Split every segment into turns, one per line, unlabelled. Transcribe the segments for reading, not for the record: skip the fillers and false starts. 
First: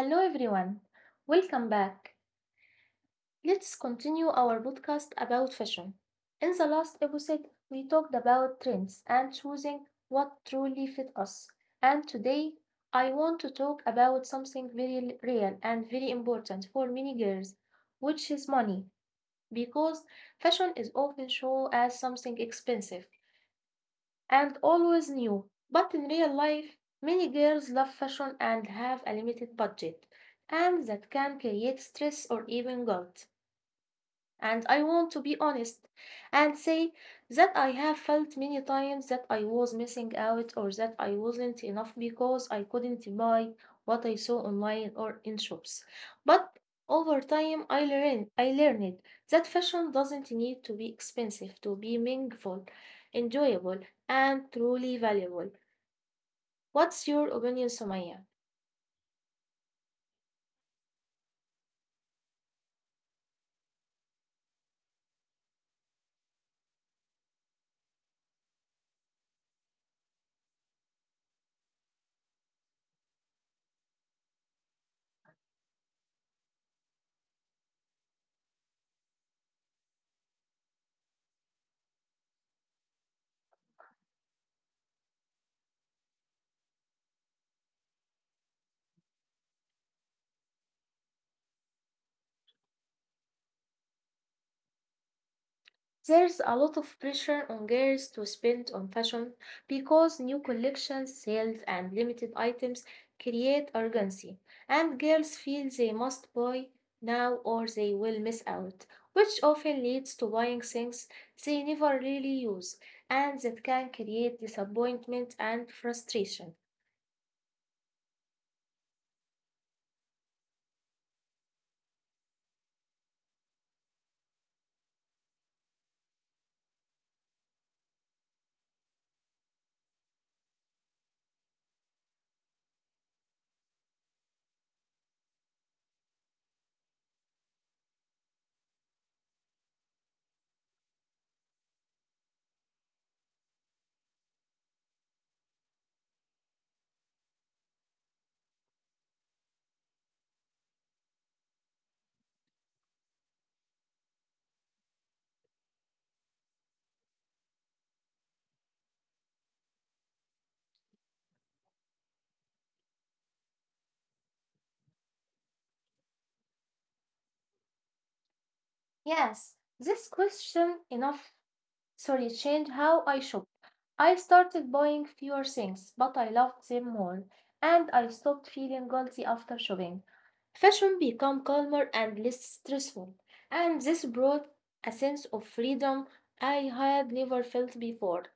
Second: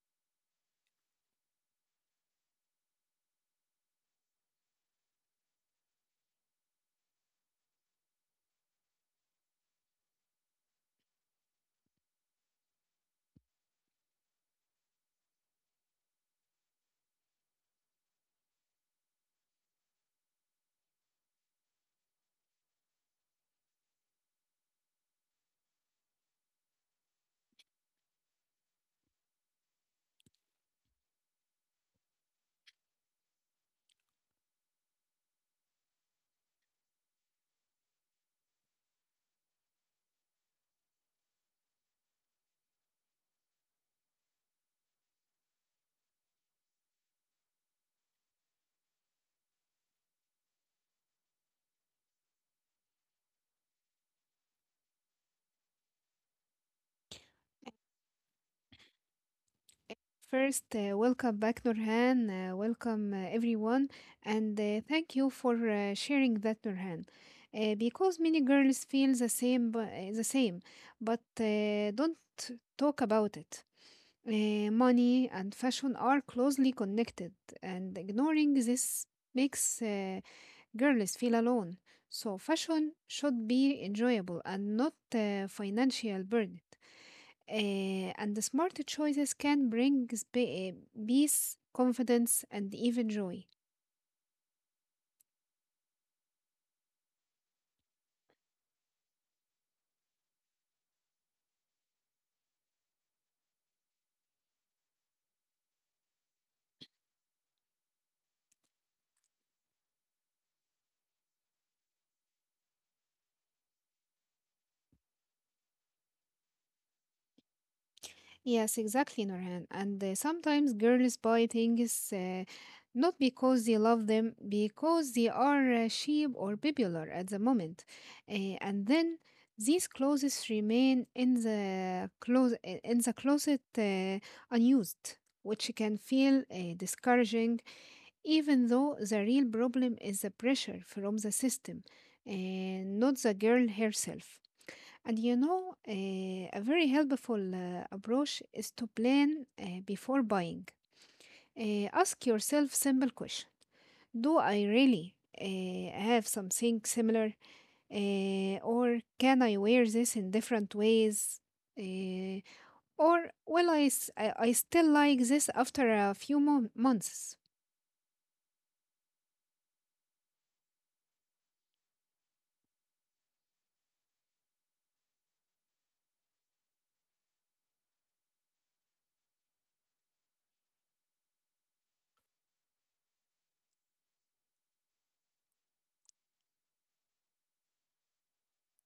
Hello everyone, welcome back. Let's continue our podcast about fashion. In the last episode, we talked about trends and choosing what truly fit us. And today, I want to talk about something very real and very important for many girls, which is money, because fashion is often shown as something expensive, and always new. But in real life, many girls love fashion and have a limited budget, and that can create stress or even guilt. And I want to be honest and say that I have felt many times that I was missing out or that I wasn't enough because I couldn't buy what I saw online or in shops. But over time, I learned that fashion doesn't need to be expensive to be meaningful, enjoyable, and truly valuable. What's your opinion, Sumaya?
First, welcome back, Nurhan. Welcome everyone, and thank you for sharing that, Nurhan. Because many girls feel the same, the same, but don't talk about it. Money and fashion are closely connected, and ignoring this makes girls feel alone. So, fashion should be enjoyable and not financial burden. And the smart choices can bring peace, confidence, and even joy.
There's a lot of pressure on girls to spend on fashion because new collections, sales, and limited items create urgency, and girls feel they must buy now or they will miss out, which often leads to buying things they never really use, and that can create disappointment and frustration.
Yes, exactly, Norhan. And sometimes girls buy things not because they love them, because they are cheap or popular at the moment. And then these clothes remain in the closet unused, which can feel discouraging even though the real problem is the pressure from the system and not the girl herself. And you know, a very helpful approach is to plan before buying. Ask yourself simple question. Do I really have something similar? Or can I wear this in different ways? Eh, or will I still like this after a few months?
Yes, this question enough, sorry, changed how I shop. I started buying fewer things, but I loved them more, and I stopped feeling guilty after shopping. Fashion became calmer and less stressful, and this brought a sense of freedom I had never felt before.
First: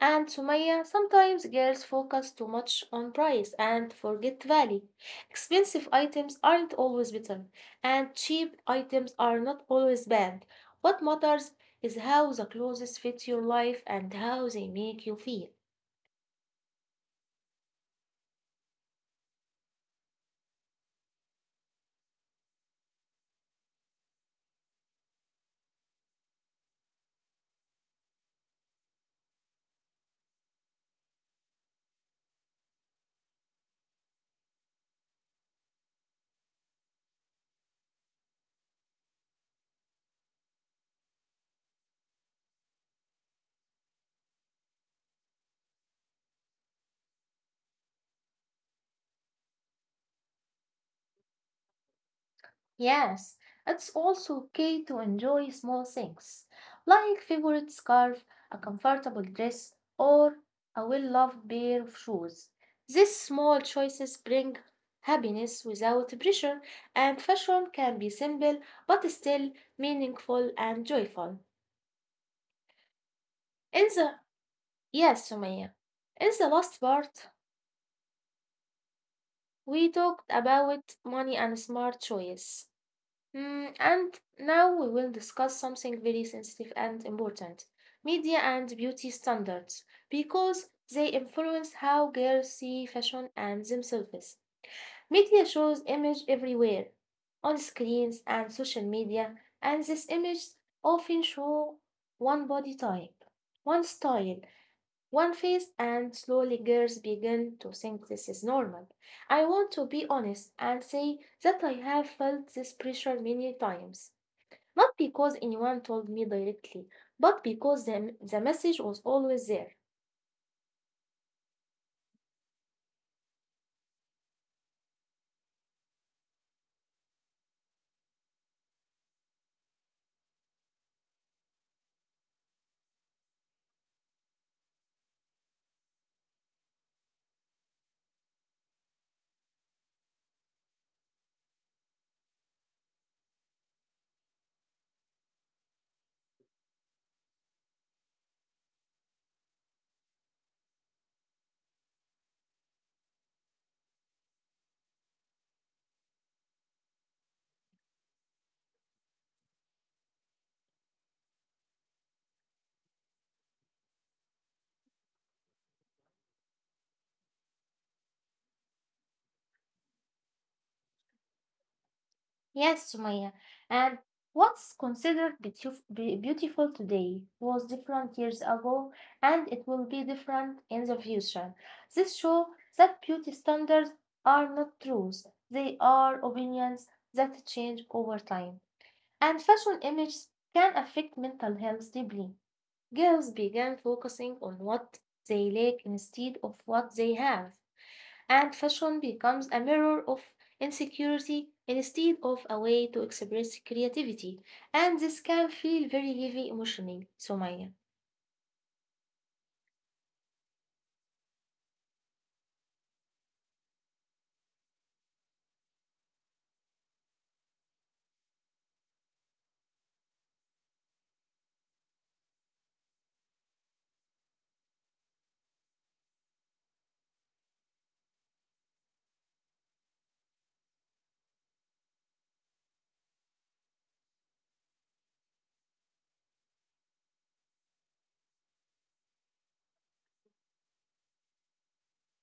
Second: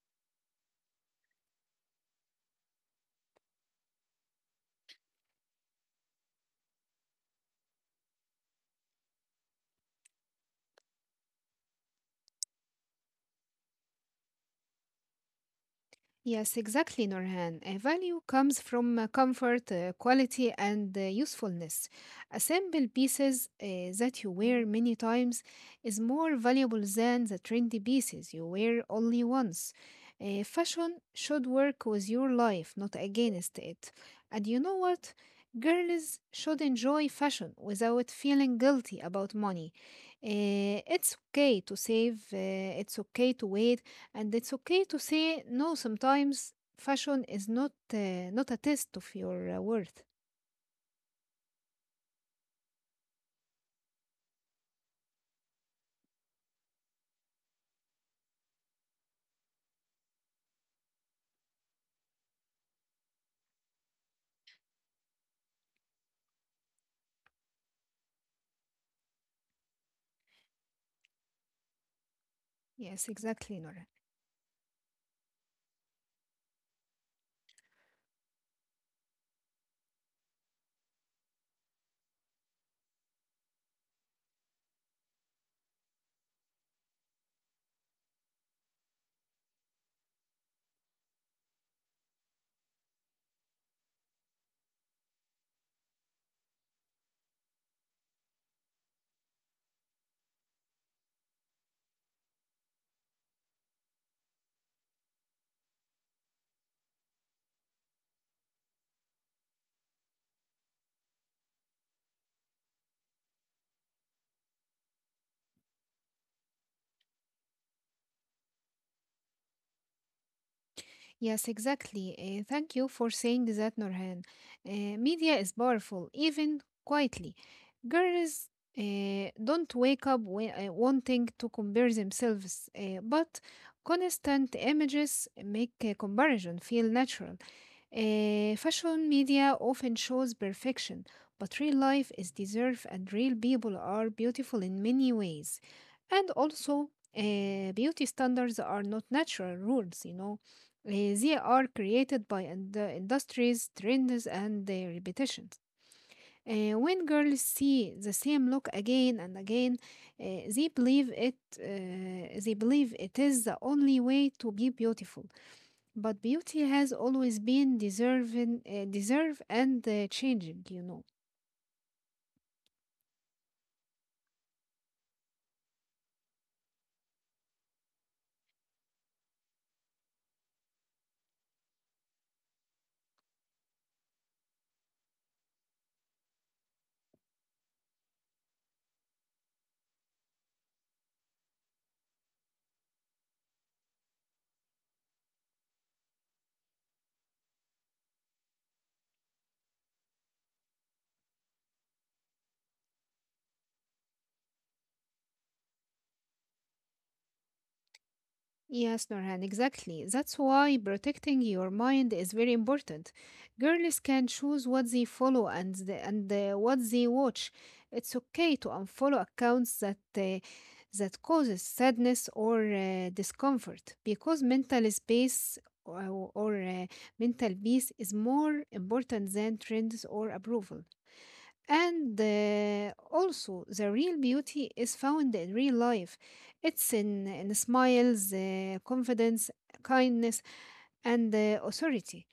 And Sumaya, sometimes girls focus too much on price and forget value. Expensive items aren't always better, and cheap items are not always bad. What matters is how the clothes fit your life and how they make you feel.
Yes, exactly, Nurhan. A value comes from comfort, quality, and usefulness. A simple pieces that you wear many times is more valuable than the trendy pieces you wear only once. Fashion should work with your life, not against it. And you know what? Girls should enjoy fashion without feeling guilty about money. It's okay to save, it's okay to wait and it's okay to say no sometimes. Fashion is not a test of your worth.
Yes, it's also okay to enjoy small things, like favorite scarf, a comfortable dress, or a well-loved pair of shoes. These small choices bring happiness without pressure, and fashion can be simple but still meaningful and joyful.
Yes, exactly, Nora.
In the, yes, Sumaya. In the last part, we talked about money and smart choice. And now we will discuss something very sensitive and important, media and beauty standards, because they influence how girls see fashion and themselves. Media shows image everywhere, on screens and social media, and these images often show one body type, one style, one face, and slowly girls begin to think this is normal. I want to be honest and say that I have felt this pressure many times. Not because anyone told me directly, but because the message was always there.
Yes, exactly. Thank you for saying that, Nurhan. Media is powerful, even quietly. Girls don't wake up wanting to compare themselves, but constant images make comparison feel natural. Fashion media often shows perfection, but real life is deserved, and real people are beautiful in many ways. And also, beauty standards are not natural rules, you know They are created by industries, trends, and repetitions. When girls see the same look again and again, uh, they believe it. They believe it is the only way to be beautiful. But beauty has always been deserve and changing. You know.
Yes, Sumaya. And what's considered beautiful today was different years ago, and it will be different in the future. This shows that beauty standards are not truths, they are opinions that change over time. And fashion images can affect mental health deeply. Girls began focusing on what they lack instead of what they have, and fashion becomes a mirror of insecurity instead of a way to express creativity. And this can feel very heavy emotionally, Somaya.
Yes, Norhan, exactly. That's why protecting your mind is very important. Girls can choose what they follow and what they watch. It's okay to unfollow accounts that causes sadness or discomfort because mental space or mental peace is more important than trends or approval. And also, the real beauty is found in real life. It's in smiles, confidence, kindness, and authority.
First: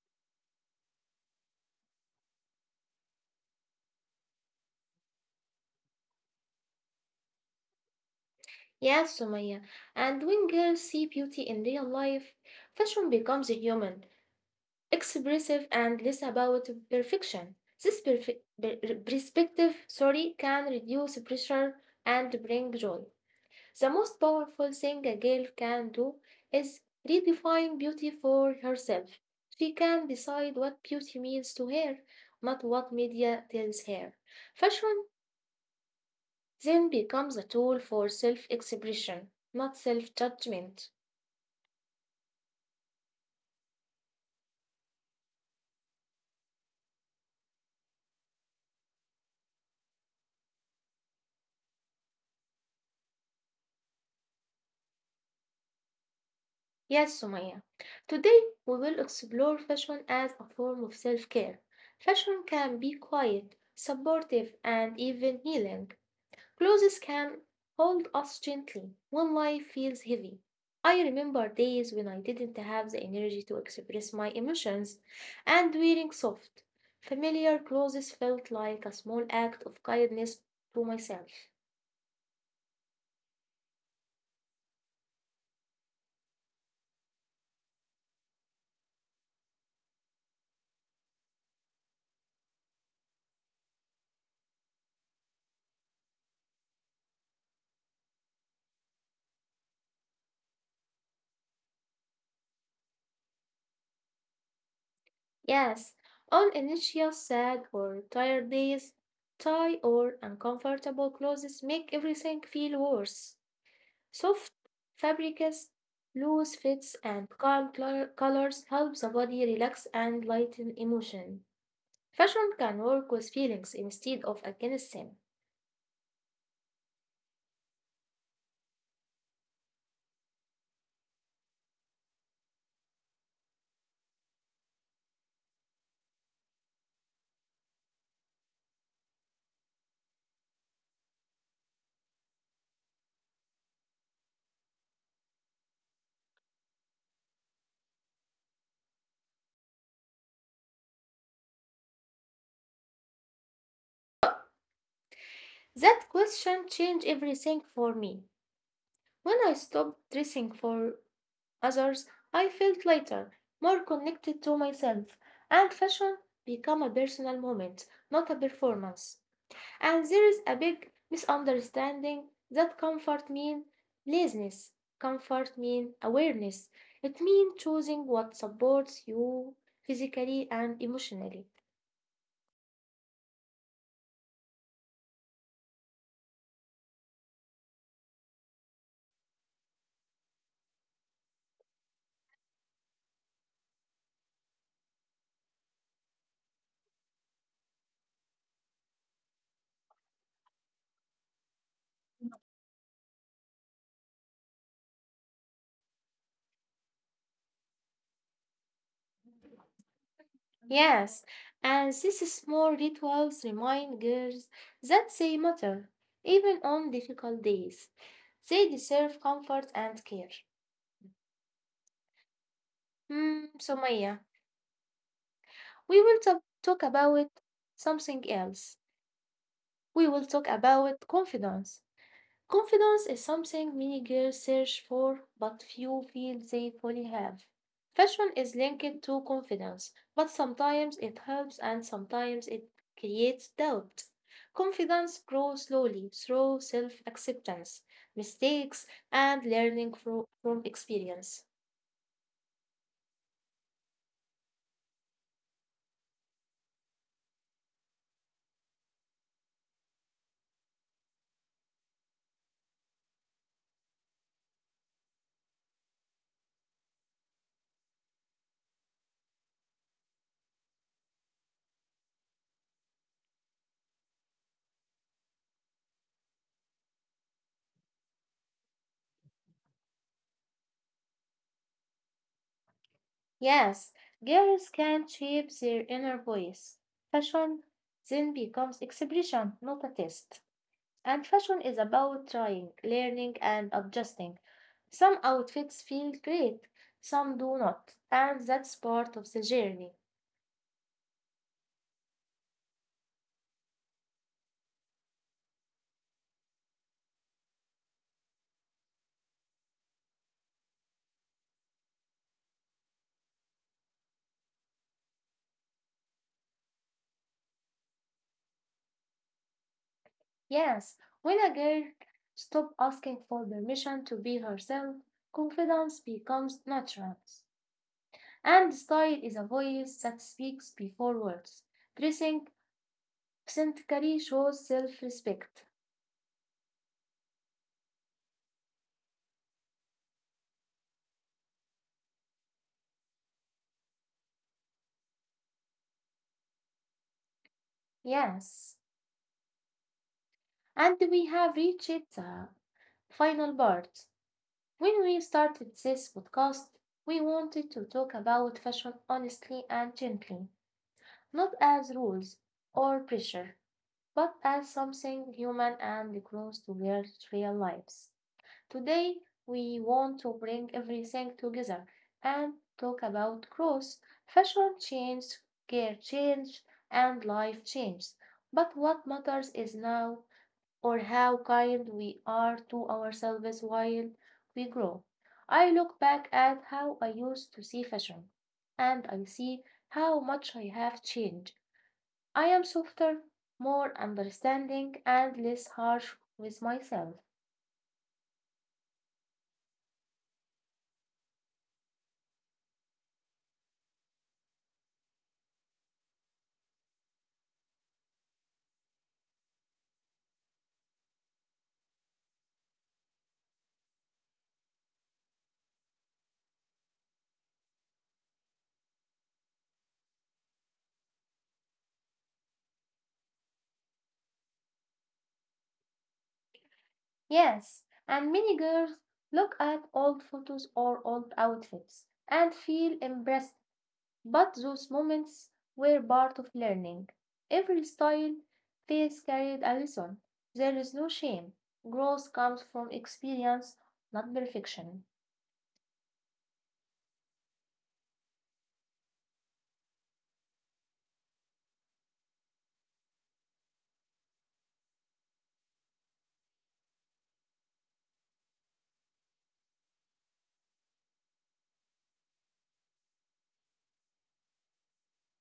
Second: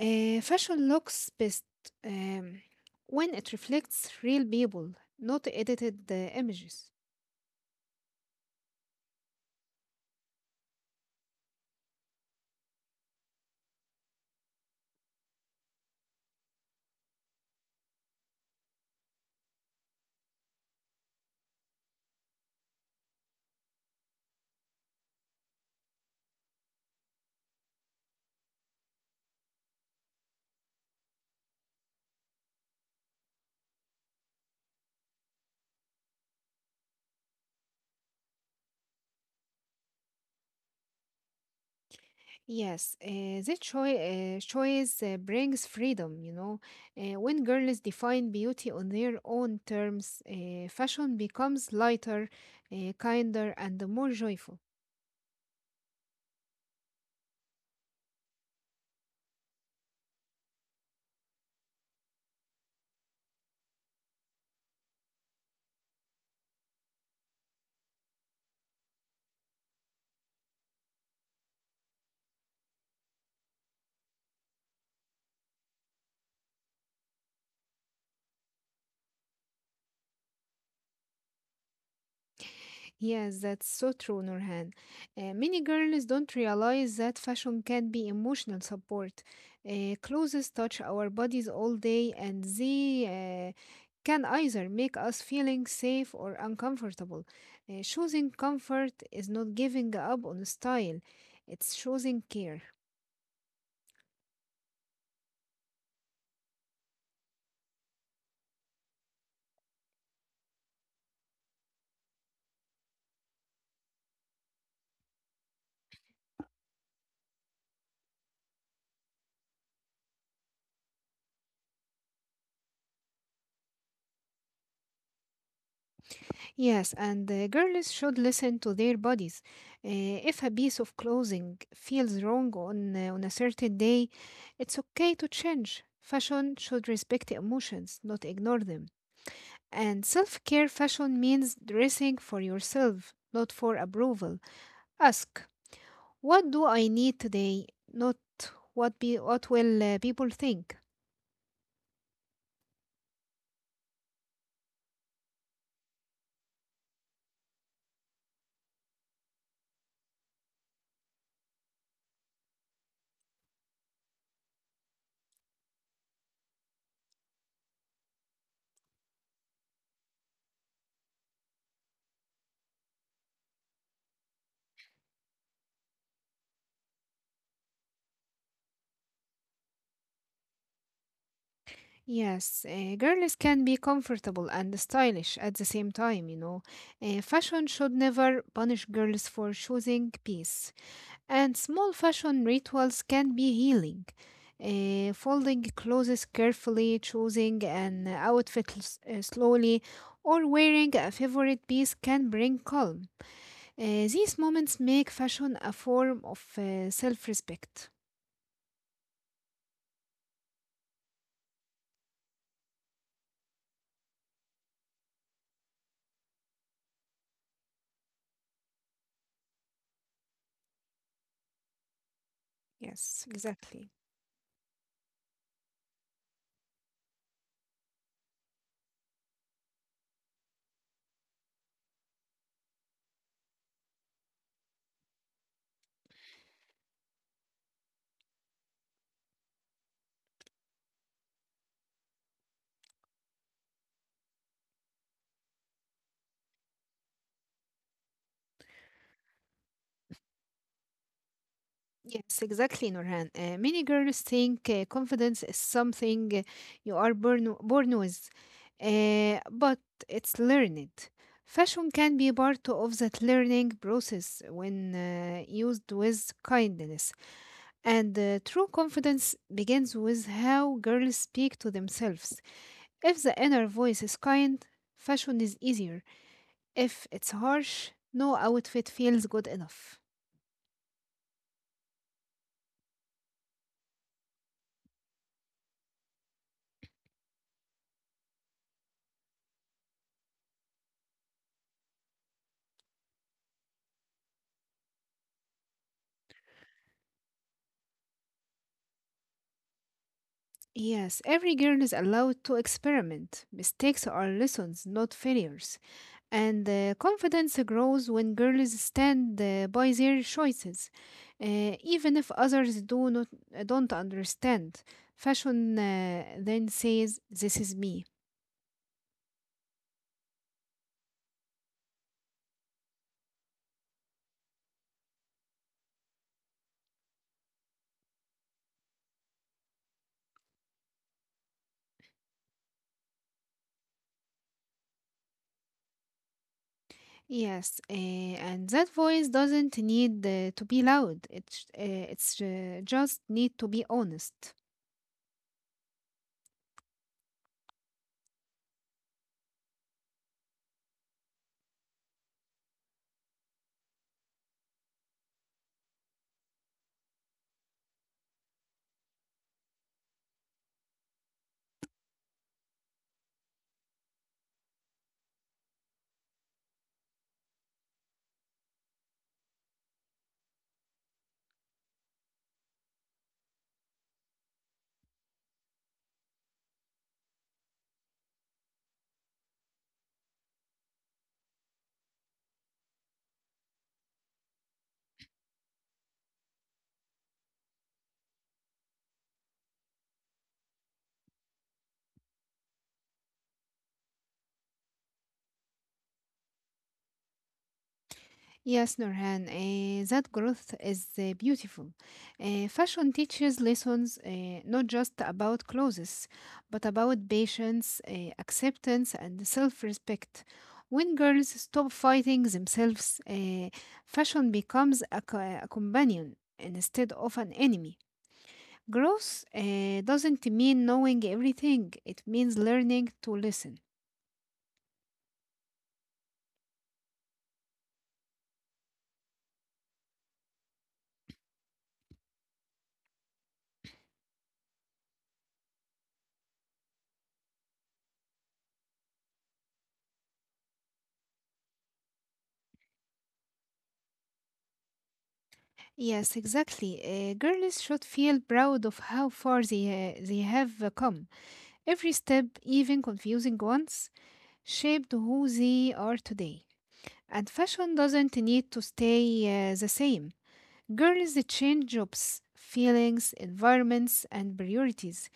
Fashion looks best um, when it reflects real people, not edited images.
Yes, Somaya. And when girls see beauty in real life, fashion becomes human, expressive, and less about perfection. This perspective, sorry, can reduce pressure and bring joy. The most powerful thing a girl can do is redefine beauty for herself. She can decide what beauty means to her, not what media tells her. Fashion then becomes a tool for self expression, not self judgment.
Yes, this choice brings freedom, you know. When girls define beauty on their own terms, fashion becomes lighter, kinder, and more joyful.
Yes, Sumaya. Today we will explore fashion as a form of self care. Fashion can be quiet, supportive, and even healing. Clothes can hold us gently when life feels heavy. I remember days when I didn't have the energy to express my emotions, and wearing soft, familiar clothes felt like a small act of kindness to myself.
Yes, that's so true, Nurhan. Many girls don't realize that fashion can be emotional support. Clothes touch our bodies all day, and they can either make us feeling safe or uncomfortable. Choosing comfort is not giving up on style; it's choosing care.
Yes, on initial sad or tired days, tie or uncomfortable clothes make everything feel worse. Soft fabrics, loose fits, and calm colors help the body relax and lighten emotion. Fashion can work with feelings instead of against them.
Yes, and the girls should listen to their bodies. If a piece of clothing feels wrong on a certain day, it's okay to change. Fashion should respect emotions, not ignore them. And self care fashion means dressing for yourself, not for approval. Ask, what do I need today? Not what will people think.
That question changed everything for me. When I stopped dressing for others, I felt lighter, more connected to myself, and fashion became a personal moment, not a performance. And there is a big misunderstanding that comfort mean laziness. Comfort mean awareness. It means choosing what supports you physically and emotionally.
Yes, girls can be comfortable and stylish at the same time, you know. Fashion should never punish girls for choosing peace. And small fashion rituals can be healing. Folding clothes carefully, choosing an outfit slowly, or wearing a favorite piece can bring calm. These moments make fashion a form of self respect.
Yes, and these small rituals remind girls that they matter, even on difficult days. They deserve comfort and care.
Yes,
Hmm, so
exactly.
Maya, we will talk about something else. We will talk about confidence. Confidence is something many girls search for, but few feel they fully have. Fashion is linked to confidence, but sometimes it helps and sometimes it creates doubt. Confidence grows slowly through self acceptance, mistakes, and learning from experience.
Yes, exactly, Nurhan. Many girls think confidence is something you are born with, but it's learned. Fashion can be part of that learning process when used with kindness. And true confidence begins with how girls speak to themselves. If the inner voice is kind, fashion is easier. If it's harsh, no outfit feels good enough.
Yes, girls can shape their inner voice. Fashion then becomes expression, not a test. And fashion is about trying, learning, and adjusting. Some outfits feel great, some do not, and that's part of the journey.
Yes, every girl is allowed to experiment. Mistakes are lessons, not failures. And confidence grows when girls stand by their choices, even if others do not don't understand. Fashion then says, "This is me."
Yes, when a girl stops asking for permission to be herself, confidence becomes natural. And style is a voice that speaks before words. Dressing authentically shows self respect.
Yes, and that voice doesn't need to be loud. It sh- it's just need to be honest.
Yes, and we have reached the final part. When we started this podcast, we wanted to talk about fashion honestly and gently, not as rules or pressure, but as something human and close to their real lives. Today, we want to bring everything together and talk about growth, fashion change, care change, and life change. But what matters is now or how kind we are to ourselves while we grow. I look back at how I used to see fashion, and I see how much I have changed. I am softer, more understanding, and less harsh with myself.
Yes, Nurhan, that growth is beautiful. Fashion teaches lessons not just about clothes, but about patience, acceptance, and self respect. When girls stop fighting themselves, fashion becomes a companion instead of an enemy. Growth doesn't mean knowing everything, it means learning to listen.
Yes, and many girls look at old photos or old outfits and feel impressed. But those moments were part of learning. Every style phase carried a lesson. There is no shame. Growth comes from experience, not perfection.
Yes, exactly. Girls should feel proud of how far they have come. Every step, even confusing ones, shaped who they are today. And fashion doesn't need to stay the same. Girls change jobs, feelings, environments, and priorities.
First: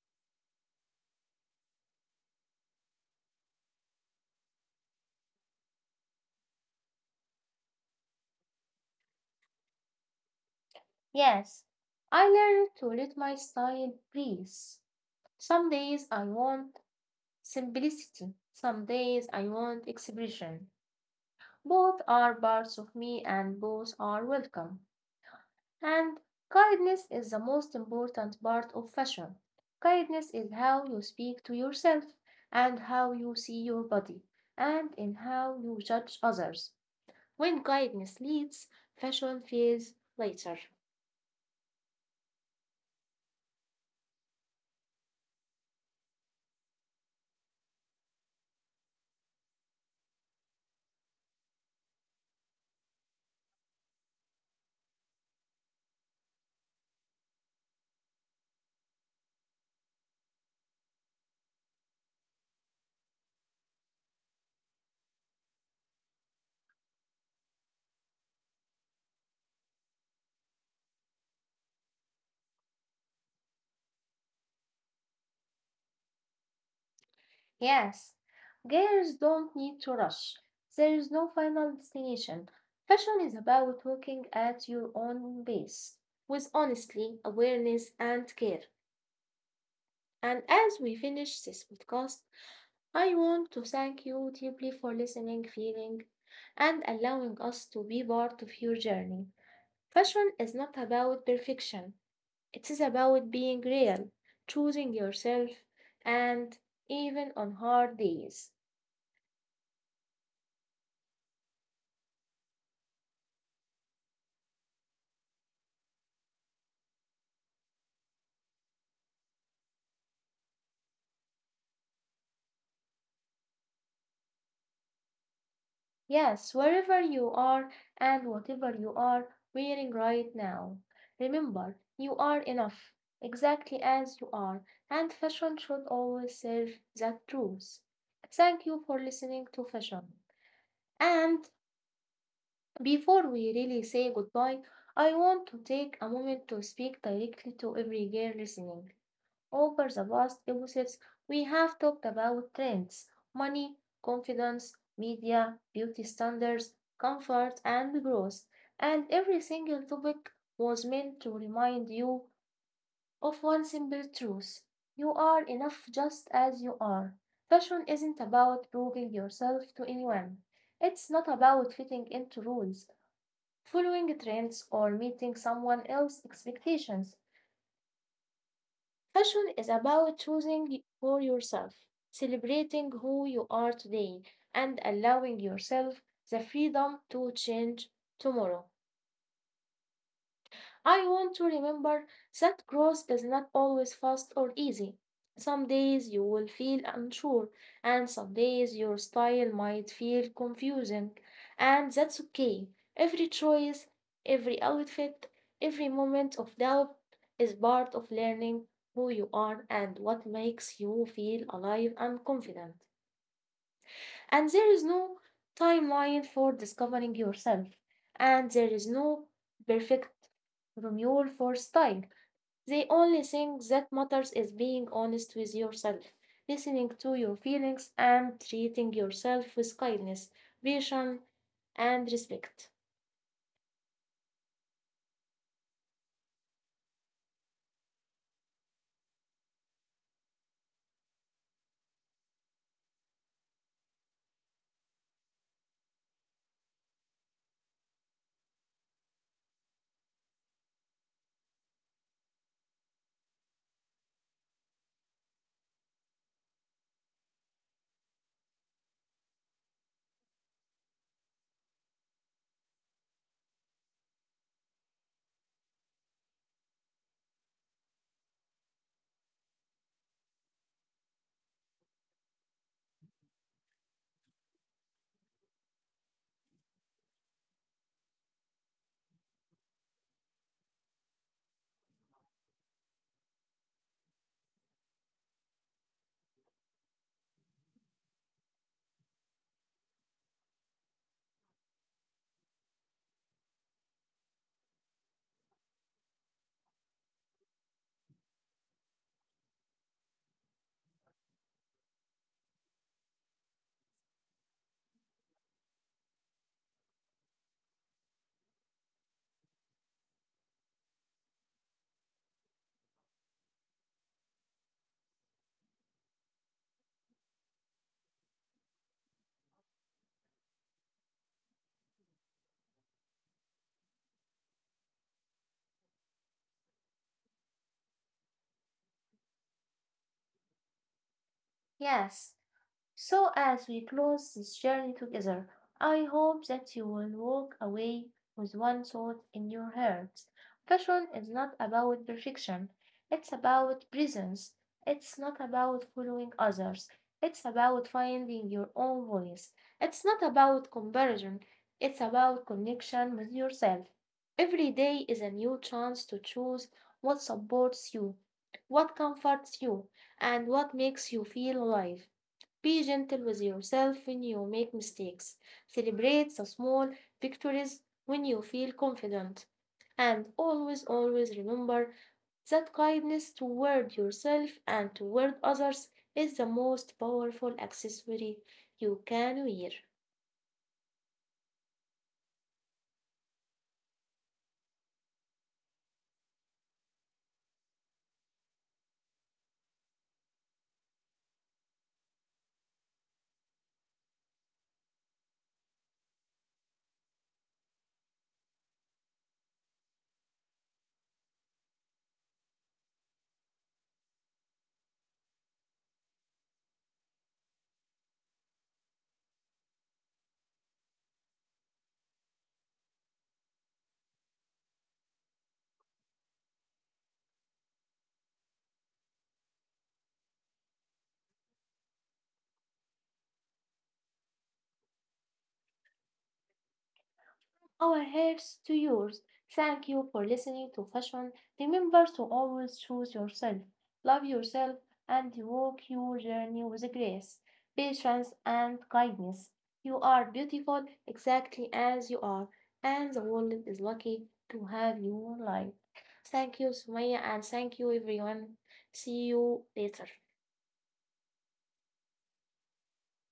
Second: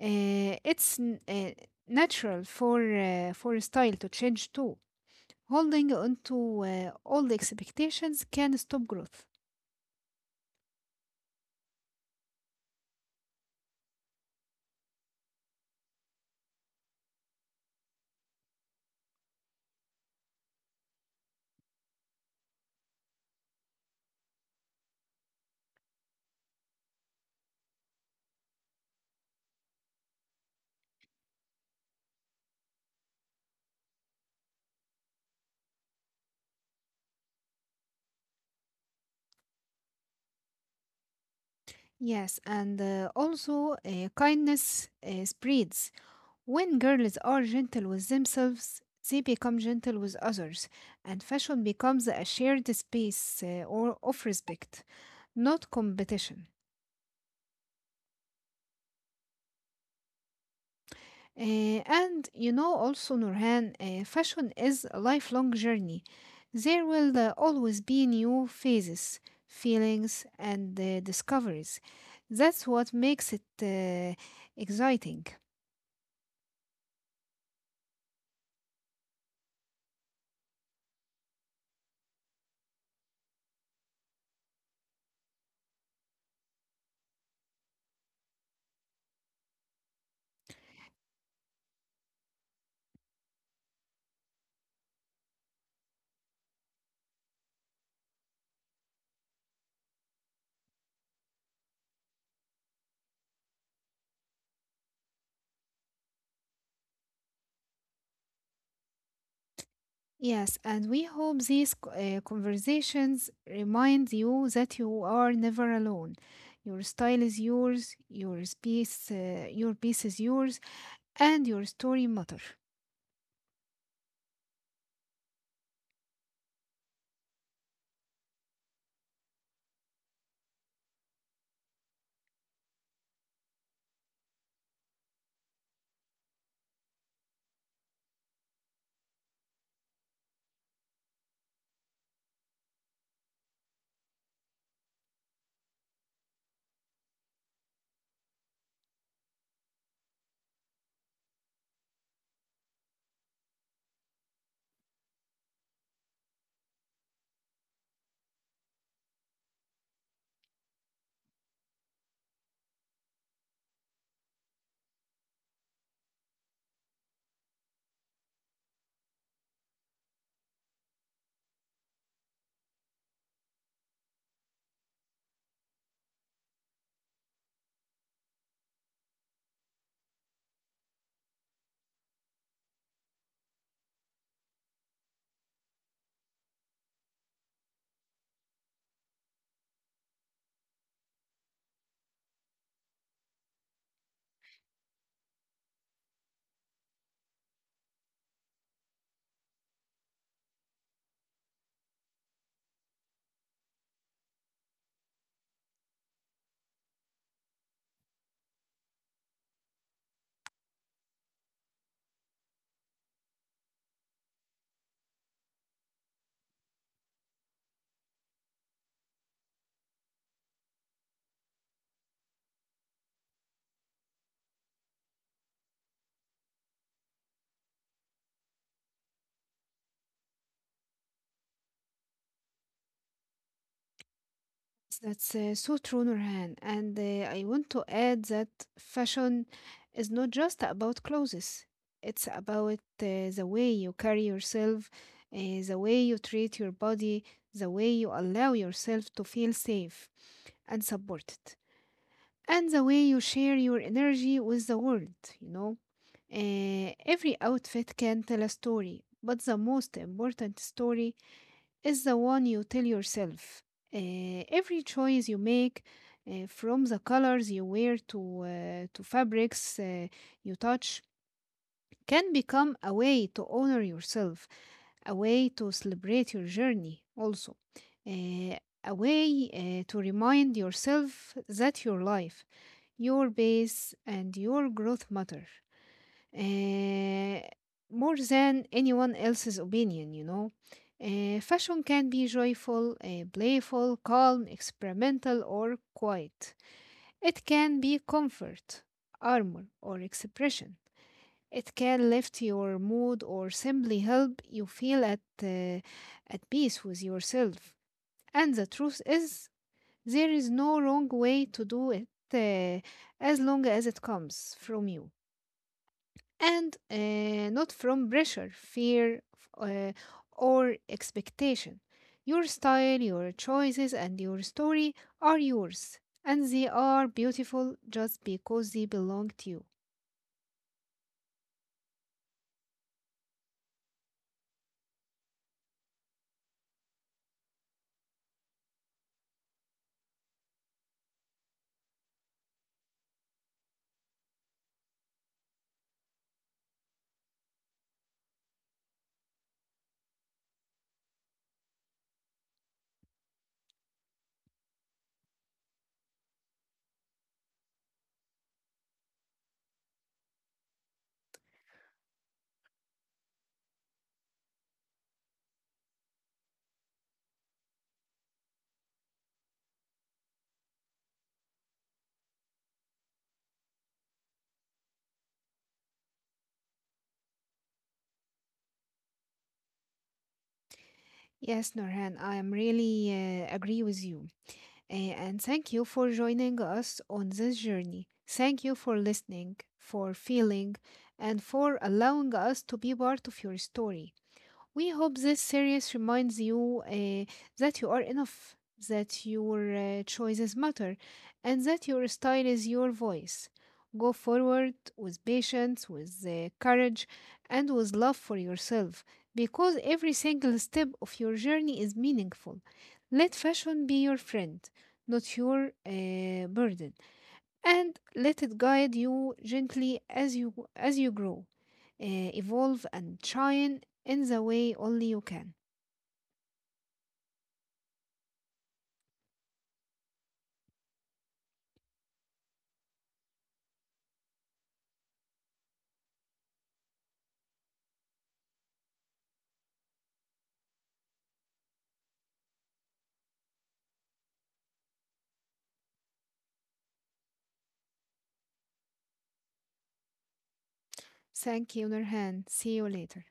It's natural for style to change too. Holding on to old expectations can stop growth.
Yes, I learned to let my style breathe. Some days I want simplicity, some days I want expression. Both are parts of me and both are welcome. And kindness is the most important part of fashion. Kindness is how you speak to yourself, and how you see your body, and in how you judge others. When kindness leads, fashion feels later.
Yes, and also kindness spreads. When girls are gentle with themselves, they become gentle with others, and fashion becomes a shared space or of respect, not competition. And you know, also, Nurhan, fashion is a lifelong journey. There will always be new phases, feelings, and discoveries. That's what makes it exciting.
Yes, girls don't need to rush. There is no final destination. Fashion is about walking at your own pace with honesty, awareness, and care. And as we finish this podcast, I want to thank you deeply for listening, feeling, and allowing us to be part of your journey. Fashion is not about perfection, it is about being real, choosing yourself, and even on hard days.
Yes, and we hope these conversations remind you that you are never alone. Your style is yours, your piece is yours, and your story matter.
Yes, wherever you are and whatever you are wearing right now, remember you are enough, exactly as you are, and fashion should always serve that truth. Thank you for listening to Fashion. And before we really say goodbye, I want to take a moment to speak directly to every girl listening. Over the past episodes, we have talked about trends, money, confidence, media, beauty standards, comfort, and growth. And every single topic was meant to remind you of one simple truth, you are enough just as you are. Fashion isn't about proving yourself to anyone. It's not about fitting into rules, following trends, or meeting someone else's expectations. Fashion is about choosing for yourself, celebrating who you are today, and allowing yourself the freedom to change tomorrow. I want to remember that growth is not always fast or easy. Some days you will feel unsure, and some days your style might feel confusing, and that's okay. Every choice, every outfit, every moment of doubt is part of learning who you are and what makes you feel alive and confident. And there is no timeline for discovering yourself. And there is no perfect Romeo for style. The only thing that matters is being honest with yourself, listening to your feelings, and treating yourself with kindness, patience, and respect.
That's so true, Nurhan. And I want to add that fashion is not just about clothes. It's about the way you carry yourself, uh, the way you treat your body, the way you allow yourself to feel safe and supported. And the way you share your energy with the world, you know. Every outfit can tell a story, but the most important story is the one you tell yourself. Every choice you make, from the colors you wear to fabrics you touch, can become a way to honor yourself, a way to celebrate your journey also, uh, a way to remind yourself that your life your base and your growth matter uh, more than anyone else's opinion, you know. Fashion can be joyful, playful, calm, experimental, or quiet. It can be comfort, armor, or expression. It can lift your mood or simply help you feel at peace with yourself. And the truth is, there is no wrong way to do it uh, as long as it comes from you and not from pressure, fear, uh, or expectation. Your style, your choices, and your story are yours, and they are beautiful just because they belong to you.
Yes. So, as we close this journey together, I hope that you will walk away with one thought in your heart. Fashion is not about perfection, it's about presence. It's not about following others, it's about finding your own voice. It's not about comparison, it's about connection with yourself. Every day is a new chance to choose what supports you, what comforts you, and what makes you feel alive. Be gentle with yourself when you make mistakes. Celebrate the small victories when you feel confident. And always, always remember that kindness toward yourself and toward others is the most powerful accessory you can wear.
Yes, Norhan, I am really agree with you. And thank you for joining us on this journey. Thank you for listening, for feeling, and for allowing us to be part of your story. We hope this series reminds you that you are enough, that your choices matter, and that your style is your voice. Go forward with patience, with courage, and with love for yourself, because every single step of your journey is meaningful. Let fashion be your friend, not your burden and let it guide you gently as you grow, evolve, and shine in the way only you can.
Our hearts to yours. Thank you for listening to Fashion. Remember to always choose yourself, love yourself, and walk your journey with grace, patience, and kindness. You are beautiful exactly as you are, and the world is lucky to have you alive. Thank you, Sumaya, and thank you, everyone. See you later.
Thank you, Nurhan. See you later.